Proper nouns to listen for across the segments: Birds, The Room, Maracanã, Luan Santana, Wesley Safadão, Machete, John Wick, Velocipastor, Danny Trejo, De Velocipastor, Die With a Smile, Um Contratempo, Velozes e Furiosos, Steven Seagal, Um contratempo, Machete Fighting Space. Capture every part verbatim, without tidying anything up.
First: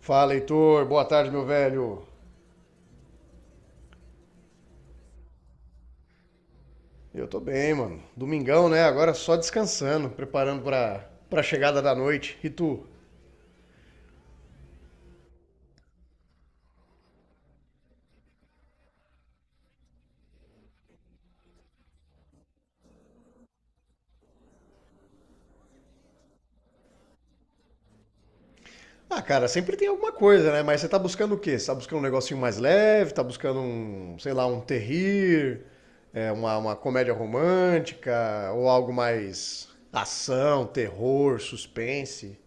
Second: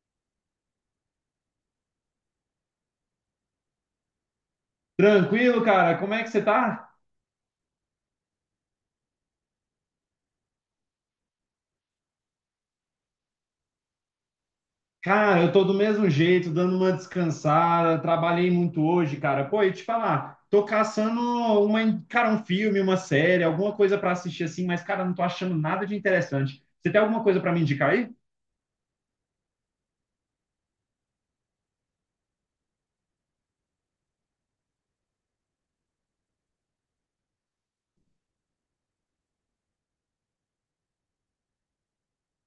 Fala, Heitor. Boa tarde, meu velho. Tranquilo, cara? Como é que você tá? Eu tô bem, mano. Domingão, né? Agora só descansando, preparando pra, pra chegada da noite. E tu? Cara, eu tô do mesmo jeito, dando uma descansada, trabalhei muito hoje, cara. Pô, e te falar, tô caçando uma, cara, um filme, uma série, alguma coisa pra assistir assim, mas, cara, não tô achando nada de interessante. Você tem alguma coisa pra me indicar aí? Ah, cara, sempre tem alguma coisa, né? Mas você tá buscando o quê? Você tá buscando um negocinho mais leve? Tá buscando um, sei lá, um terrir? É, uma, uma comédia romântica? Ou algo mais ação, terror, suspense?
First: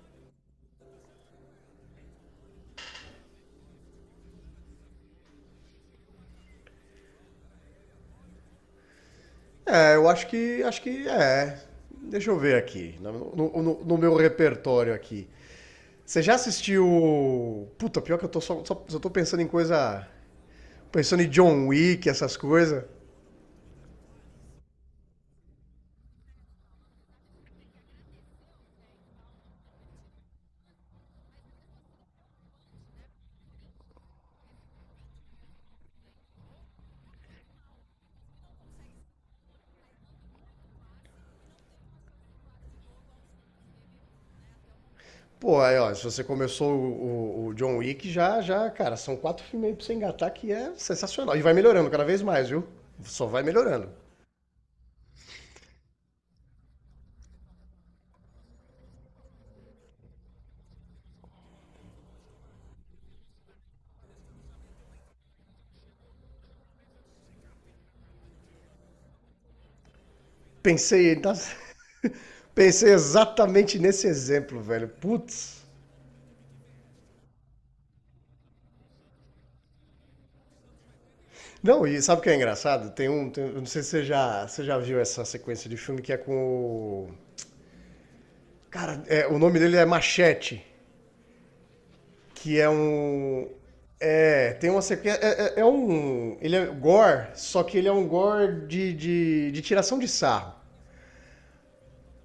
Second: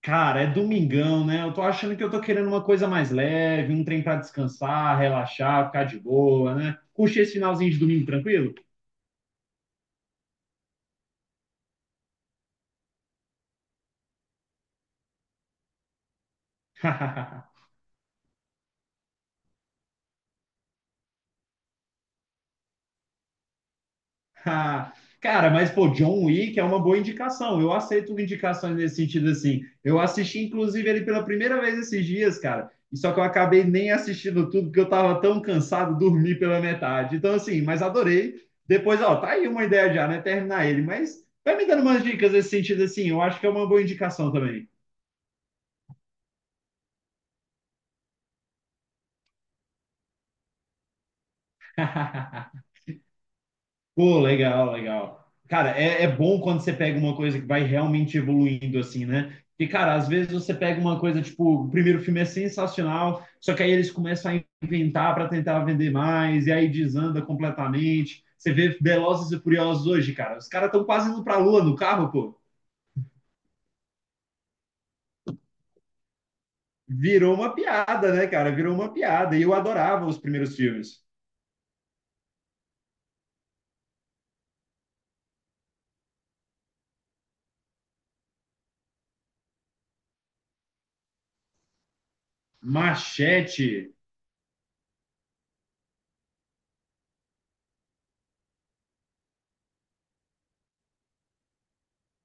Cara, é domingão, né? Eu tô achando que eu tô querendo uma coisa mais leve, um trem pra descansar, relaxar, ficar de boa, né? Curtir esse finalzinho de domingo tranquilo? É, eu acho que, acho que é. Deixa eu ver aqui, no, no- no- no meu repertório aqui. Você já assistiu. Puta, pior que eu tô só, só, só tô pensando em coisa. Pensando em John Wick, essas coisas. Ah, cara, mas pô, John Wick é uma boa indicação. Eu aceito indicações nesse sentido assim. Eu assisti inclusive ele pela primeira vez esses dias, cara. E só que eu acabei nem assistindo tudo porque eu tava tão cansado, dormi pela metade. Então assim, mas adorei. Depois, ó, tá aí uma ideia já, né? Terminar ele, mas vai me dando umas dicas nesse sentido assim. Eu acho que é uma boa indicação também. Pô, aí, ó, se você começou o, o- o John Wick, já, já, cara, são quatro filmes aí pra você engatar que é sensacional. E vai melhorando cada vez mais, viu? Só vai melhorando. Pô, legal, legal. Cara, é, é bom quando você pega uma coisa que vai realmente evoluindo, assim, né? Porque, cara, às vezes você pega uma coisa, tipo, o primeiro filme é sensacional, só que aí eles começam a inventar para tentar vender mais, e aí desanda completamente. Você vê Velozes e Furiosos hoje, cara, os caras estão quase Pensei, indo pra nas- lua no carro, pô. pensei exatamente nesse exemplo, velho. Putz. Virou uma piada, né, cara? Virou uma piada. E eu adorava os primeiros filmes. Não, e sabe o que é engraçado? Tem um. tem- eu não sei se você já, você já viu essa sequência de filme que é com o. Cara, é, o nome dele é Machete. Que é um. Machete. É, tem uma sequência. É, é- é um. Ele é gore, só que ele é um gore de, de, de tiração de sarro.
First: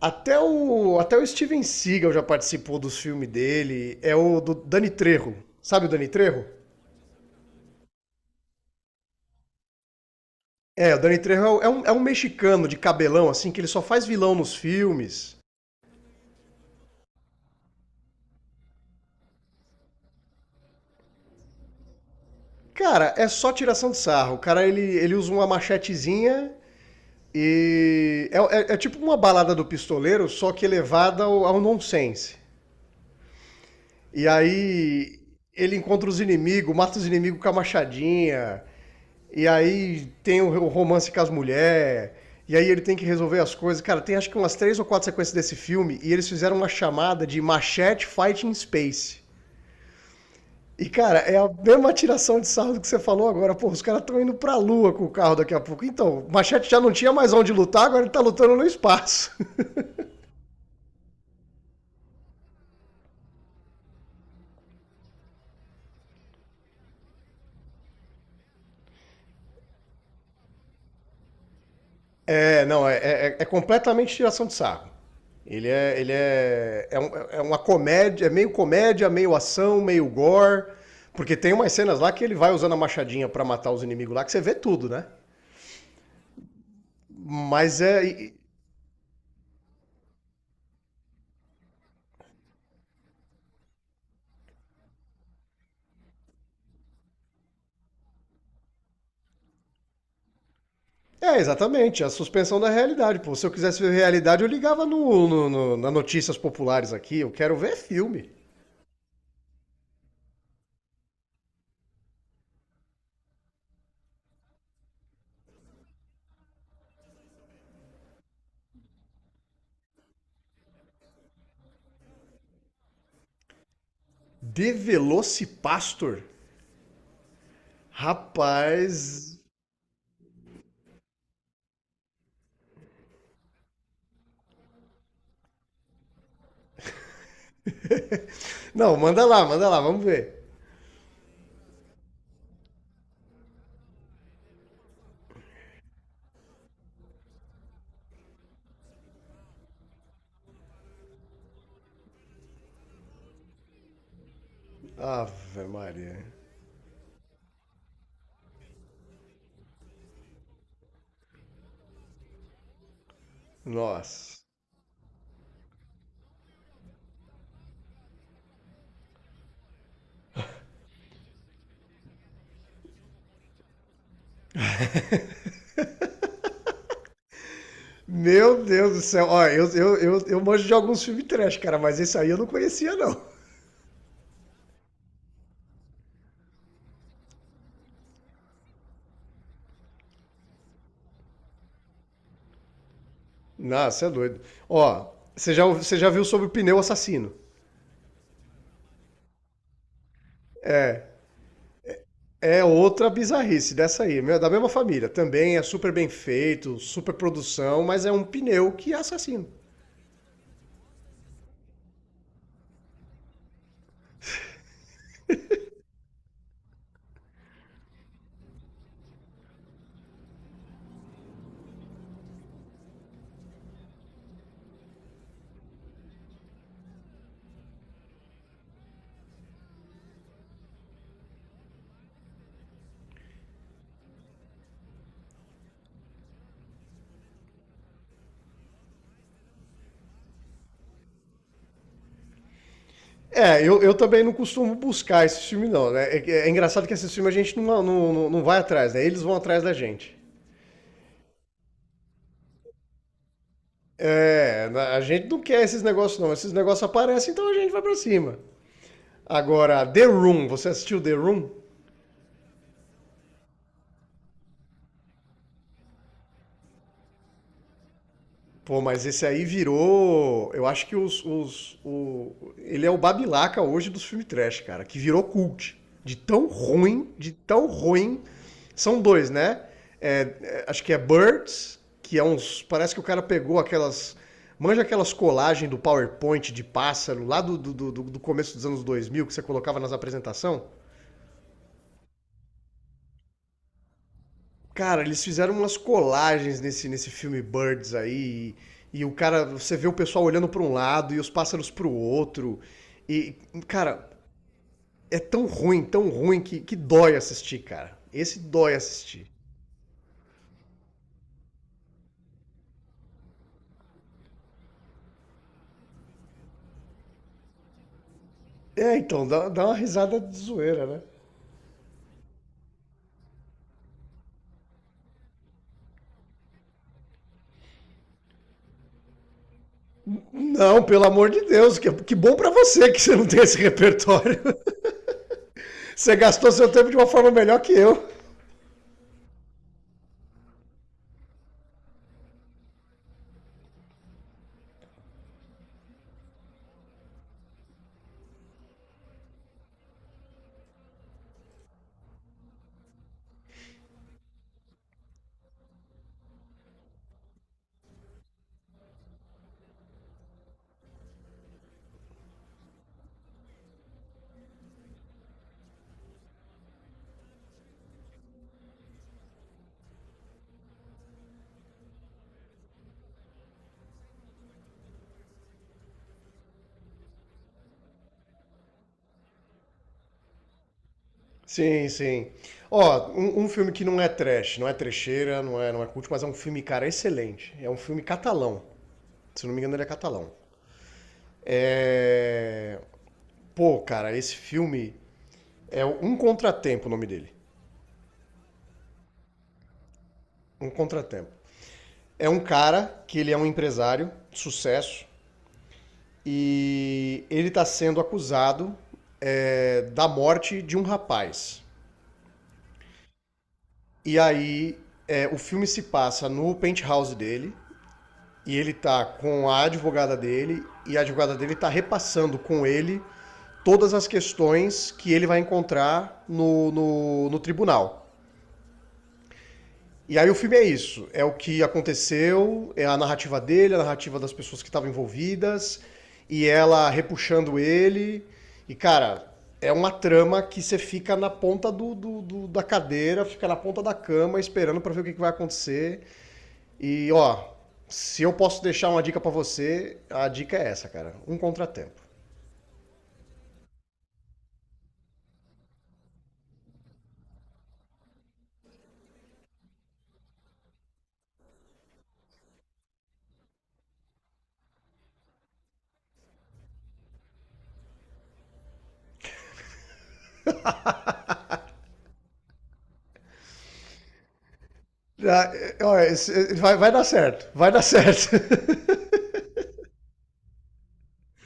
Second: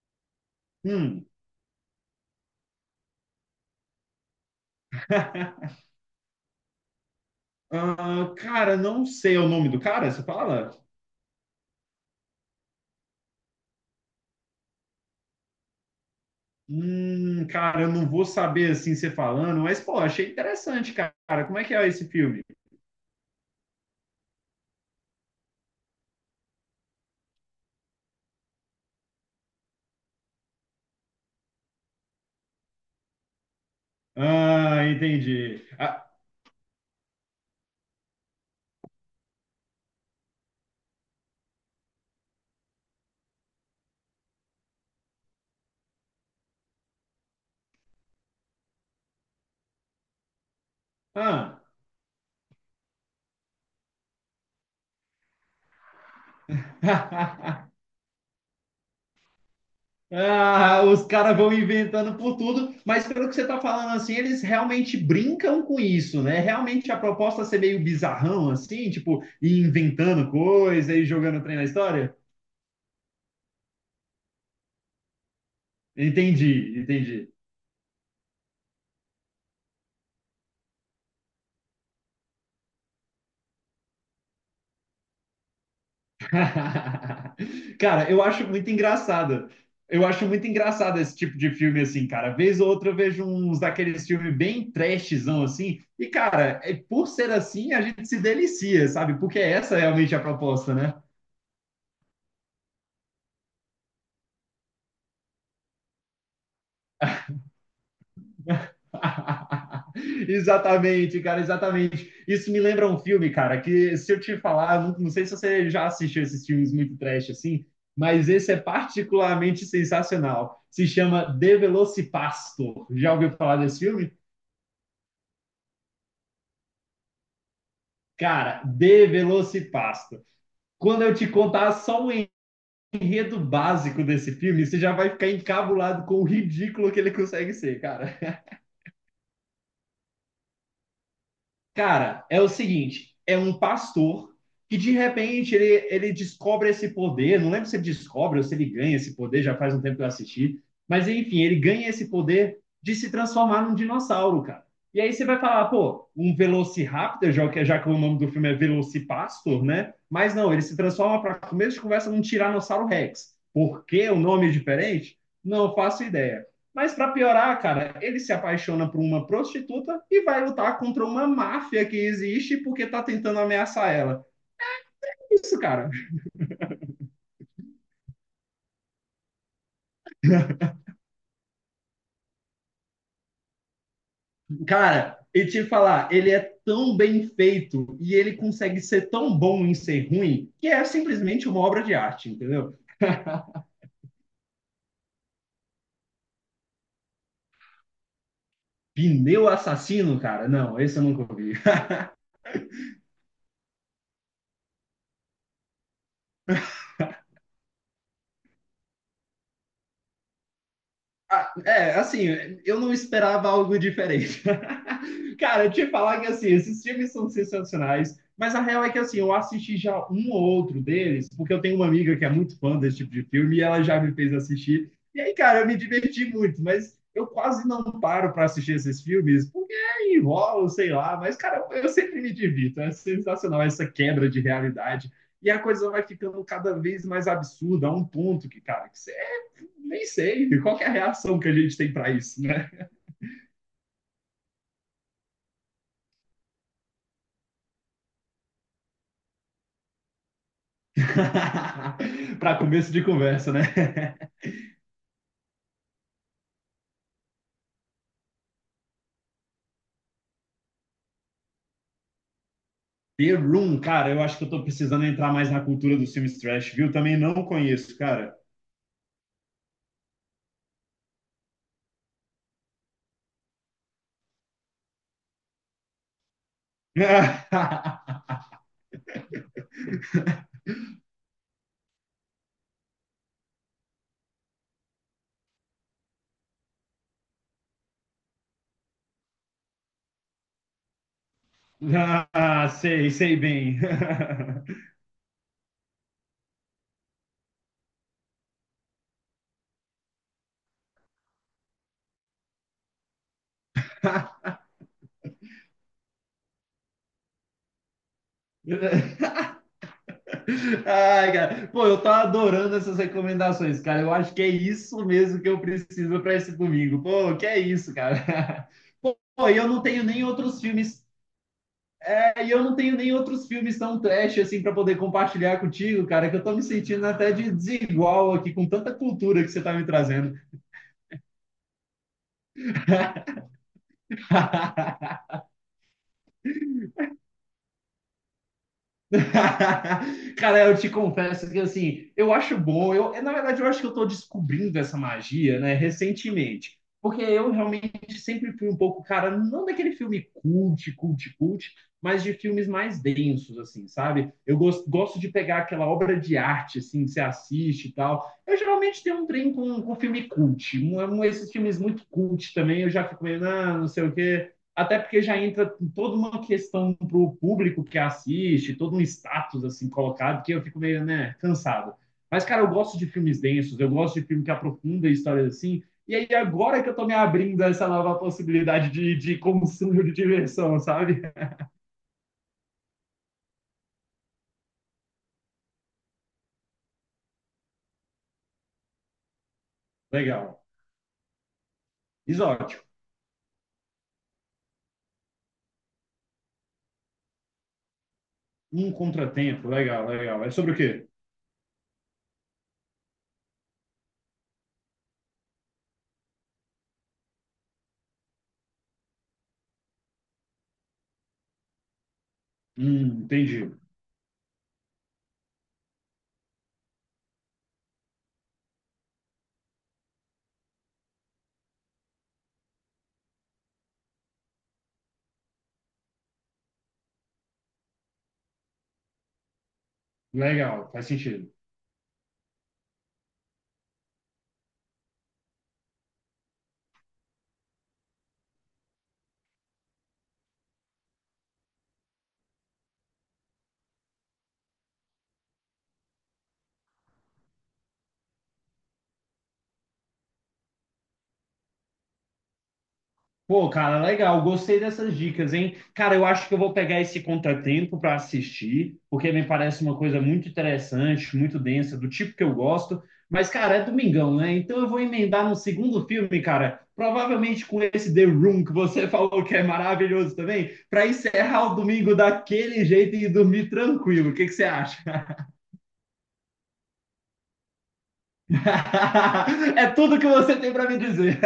Até o, até o Hum. Steven Seagal já participou dos filmes dele. É o do Danny Trejo. Sabe o Danny Trejo? Ah, cara, não sei o nome do cara, você fala? É, o Danny Trejo é um- é um, é um mexicano de cabelão, assim, que ele só faz vilão nos filmes. Hum, cara, eu não vou saber assim você falando, mas pô, achei interessante, cara. Como é que é esse filme? Cara, é só tiração de sarro. O cara, ele, ele usa uma machetezinha e... É, é- é tipo uma balada do pistoleiro, só que elevada ao, ao nonsense. E Ah, aí entendi. ele encontra Ah, os inimigos, mata os inimigos com a machadinha. E aí tem o romance com as mulheres. E aí ele tem que resolver as coisas. Cara, tem acho que umas três ou quatro sequências desse filme e eles fizeram uma chamada de Machete Fighting Space. E, cara, é a ah. mesma tiração de sarro do que você falou agora. Pô, os caras estão indo pra lua com o carro daqui a pouco. Então, o Machete já não tinha mais onde lutar, agora ele tá lutando no espaço. Ah, os caras vão inventando por tudo, mas pelo que você tá falando assim, eles realmente brincam com isso, né? Realmente a proposta é ser meio bizarrão assim, tipo, ir inventando coisa e jogando trem na história? É, não, é, é- é completamente tiração de sarro. Ele é, ele Entendi, é, é, um- entendi. é uma comédia, é meio comédia, meio ação, meio gore, porque tem umas cenas lá que ele vai usando a machadinha pra matar os inimigos lá, que você vê tudo, né? Mas é, Cara, eu e- acho muito engraçado. Eu acho muito engraçado esse tipo de filme, assim, cara. Vez ou outra eu vejo uns daqueles filmes bem trashzão, assim. E, cara, é, por ser assim, a gente se delicia, sabe? Porque essa é realmente a proposta, né? é exatamente, é a suspensão da realidade. Pô, se eu quisesse ver realidade, eu ligava no, no, no- na notícias populares aqui. Eu quero ver filme. Exatamente, cara, exatamente. Isso me lembra um filme, cara, que se eu te falar, não, não sei se você já assistiu esses filmes muito trash assim, mas esse é particularmente sensacional. Se chama De Velocipastor. Já ouviu falar desse filme? De Velocipastor, Cara, rapaz. De Velocipastor. Quando eu te contar só o enredo básico desse filme, você já vai ficar encabulado com o ridículo que ele consegue ser, cara. Não, manda lá, manda lá, vamos ver. Cara, é o seguinte, é um pastor que de repente ele, ele descobre esse poder, não lembro se ele descobre ou se ele ganha esse poder, já faz um tempo que eu assisti, mas enfim, ele ganha esse poder de se transformar num dinossauro, cara. E aí você vai falar, Ave pô, Maria. um Velociraptor, já que, já que o nome do filme é Velocipastor, né? Mas não, ele se transforma para começo de conversa num Tiranossauro Rex. Por que o Nossa. nome é diferente? Não faço ideia. Mas para piorar, cara, ele se apaixona por uma prostituta e vai lutar contra uma máfia que existe porque tá tentando ameaçar ela. Isso, cara. Meu Deus do céu. Ó, eu, eu, eu, eu manjo de alguns filmes trash, cara, mas esse aí eu não conhecia, não. Cara, e te falar, ele é tão bem feito e ele consegue ser tão bom em ser ruim que é simplesmente uma obra de arte, entendeu? Nossa, você é doido. Ó, você já, você já viu sobre o pneu assassino? Pneu assassino, cara? Não, esse eu nunca vi. É outra bizarrice dessa aí, meu, é da mesma família. Também é super bem feito, super produção, mas é um pneu que é assassino. Ah, é, assim, eu não esperava algo diferente. Cara, eu te falar que, assim, esses filmes são sensacionais, mas a real é que, assim, eu assisti já um ou outro deles, porque eu tenho uma amiga que é muito fã desse tipo de filme e ela já me fez assistir. E aí, cara, eu me diverti muito, mas eu quase não paro para assistir esses filmes, porque é, enrola, sei lá, mas, cara, eu sempre me divirto. É sensacional essa quebra de realidade. E a coisa vai ficando cada vez mais absurda, a um ponto que, cara, que você nem sei qual que é a reação que a gente tem para isso, né? É, eu, eu também não costumo buscar esse filme, não, né? É, é engraçado que esse filme a gente não, não, não, não vai atrás, né? Eles vão atrás da gente. Para começo de conversa, né? É, a gente não quer esses negócios, não. Esses negócios aparecem, então a gente vai pra cima. Agora, The Room, você assistiu The Room? The Room, cara, eu acho que eu tô precisando entrar mais na cultura dos filmes trash, viu? Também não conheço, cara. Pô, mas esse aí virou. Eu acho que os. os o... Ele é o Babilaca hoje dos filmes trash, cara, que virou cult. De tão ruim, de tão ruim. São dois, né? É, é, acho que é Birds, que é uns. Parece que o cara pegou aquelas. Manja aquelas colagens do PowerPoint de pássaro lá do, do, do, do começo dos anos dois mil que você colocava nas apresentações? Ah, sei, sei bem. Cara, eles fizeram umas colagens nesse, nesse filme Birds aí. E, e o cara, você vê o pessoal olhando para um lado e os pássaros para o outro. E, cara, é tão ruim, tão ruim que, que dói assistir, cara. Esse dói assistir. Ai, cara. Pô, eu tô adorando essas recomendações, cara. Eu acho que é isso mesmo que eu preciso para esse domingo. Pô, que é isso, cara. É, então, dá, Pô, e dá eu uma não tenho risada nem de outros zoeira, né? filmes aí Eu não tenho nem outros filmes tão trash assim para poder compartilhar contigo, cara, que eu tô me sentindo até de desigual aqui com tanta cultura que você tá me trazendo. Não, pelo amor de Deus, que, que bom pra você que você não tem esse repertório. Você gastou seu tempo de uma forma melhor que eu. Cara, eu te confesso que assim, eu acho bom. Eu, na verdade, eu acho que eu estou descobrindo essa magia, né, recentemente. Porque eu realmente sempre fui um pouco, cara, não daquele filme cult, cult, cult, mas de filmes mais densos, assim, sabe? Eu gosto, gosto de pegar aquela obra de arte, assim, que você assiste e tal. Eu geralmente tenho um trem com, com filme cult. Um, um- esses filmes muito cult também, eu já fico meio, ah, não sei o quê até porque já entra toda uma questão para o público que assiste, todo um status assim colocado, que eu fico meio né, cansado. Mas, cara, eu gosto de filmes densos, eu gosto de filme que aprofunda histórias assim. E aí, agora que eu tô me abrindo a essa nova possibilidade de, de consumo de diversão, sabe? Sim, sim. Ó, um, um filme que não é trash, não é trecheira, não é, não é culto, mas é um filme, cara, excelente. É um filme catalão. Se não me engano, ele é catalão. Legal. É... Exótico. Pô, cara, esse filme é um contratempo o nome dele. Um contratempo, legal, legal. É Um sobre o quê? contratempo. É um cara que ele é um empresário, de sucesso, e ele tá sendo acusado é, da morte de um rapaz. Hum, entendi. E aí é, o filme se passa no penthouse dele, E ele tá com a advogada dele e a advogada dele tá repassando com ele todas as questões que ele vai encontrar no, no, no tribunal. E aí o filme é Legal, faz isso, é o sentido. que aconteceu, é a narrativa dele, a narrativa das pessoas que estavam envolvidas, e ela repuxando ele. E, cara, é uma trama que você fica na ponta do, do- do- da cadeira, fica na ponta da cama esperando pra ver o que, que vai acontecer. E ó, se eu posso deixar uma dica pra você, a dica é essa, cara. Um contratempo. Pô, cara, legal, gostei dessas dicas, hein? Cara, eu acho que eu vou pegar esse contratempo para assistir, porque me parece uma coisa muito interessante, muito densa, do tipo que eu gosto. Mas, cara, é domingão, né? Então eu vou emendar no segundo filme, cara, provavelmente com esse The Room que você falou que é maravilhoso também, para encerrar o domingo daquele jeito e dormir tranquilo. O que que você acha? Ah, é, ó, esse- é, Vai, vai dar certo, vai dar certo. É tudo que você tem para me dizer.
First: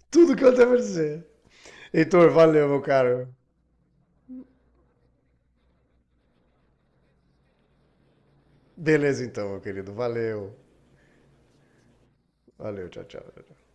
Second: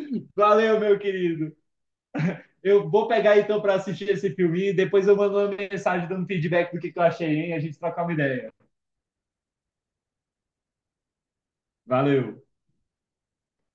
Tudo que eu tenho pra Valeu, meu dizer. querido. Heitor, valeu, meu Eu vou caro. pegar então para assistir esse filme e depois eu mando uma mensagem dando feedback do que eu achei, hein? A gente troca uma ideia. Beleza então, meu querido. Valeu. Valeu! Valeu, tchau, tchau. Tchau, tchau.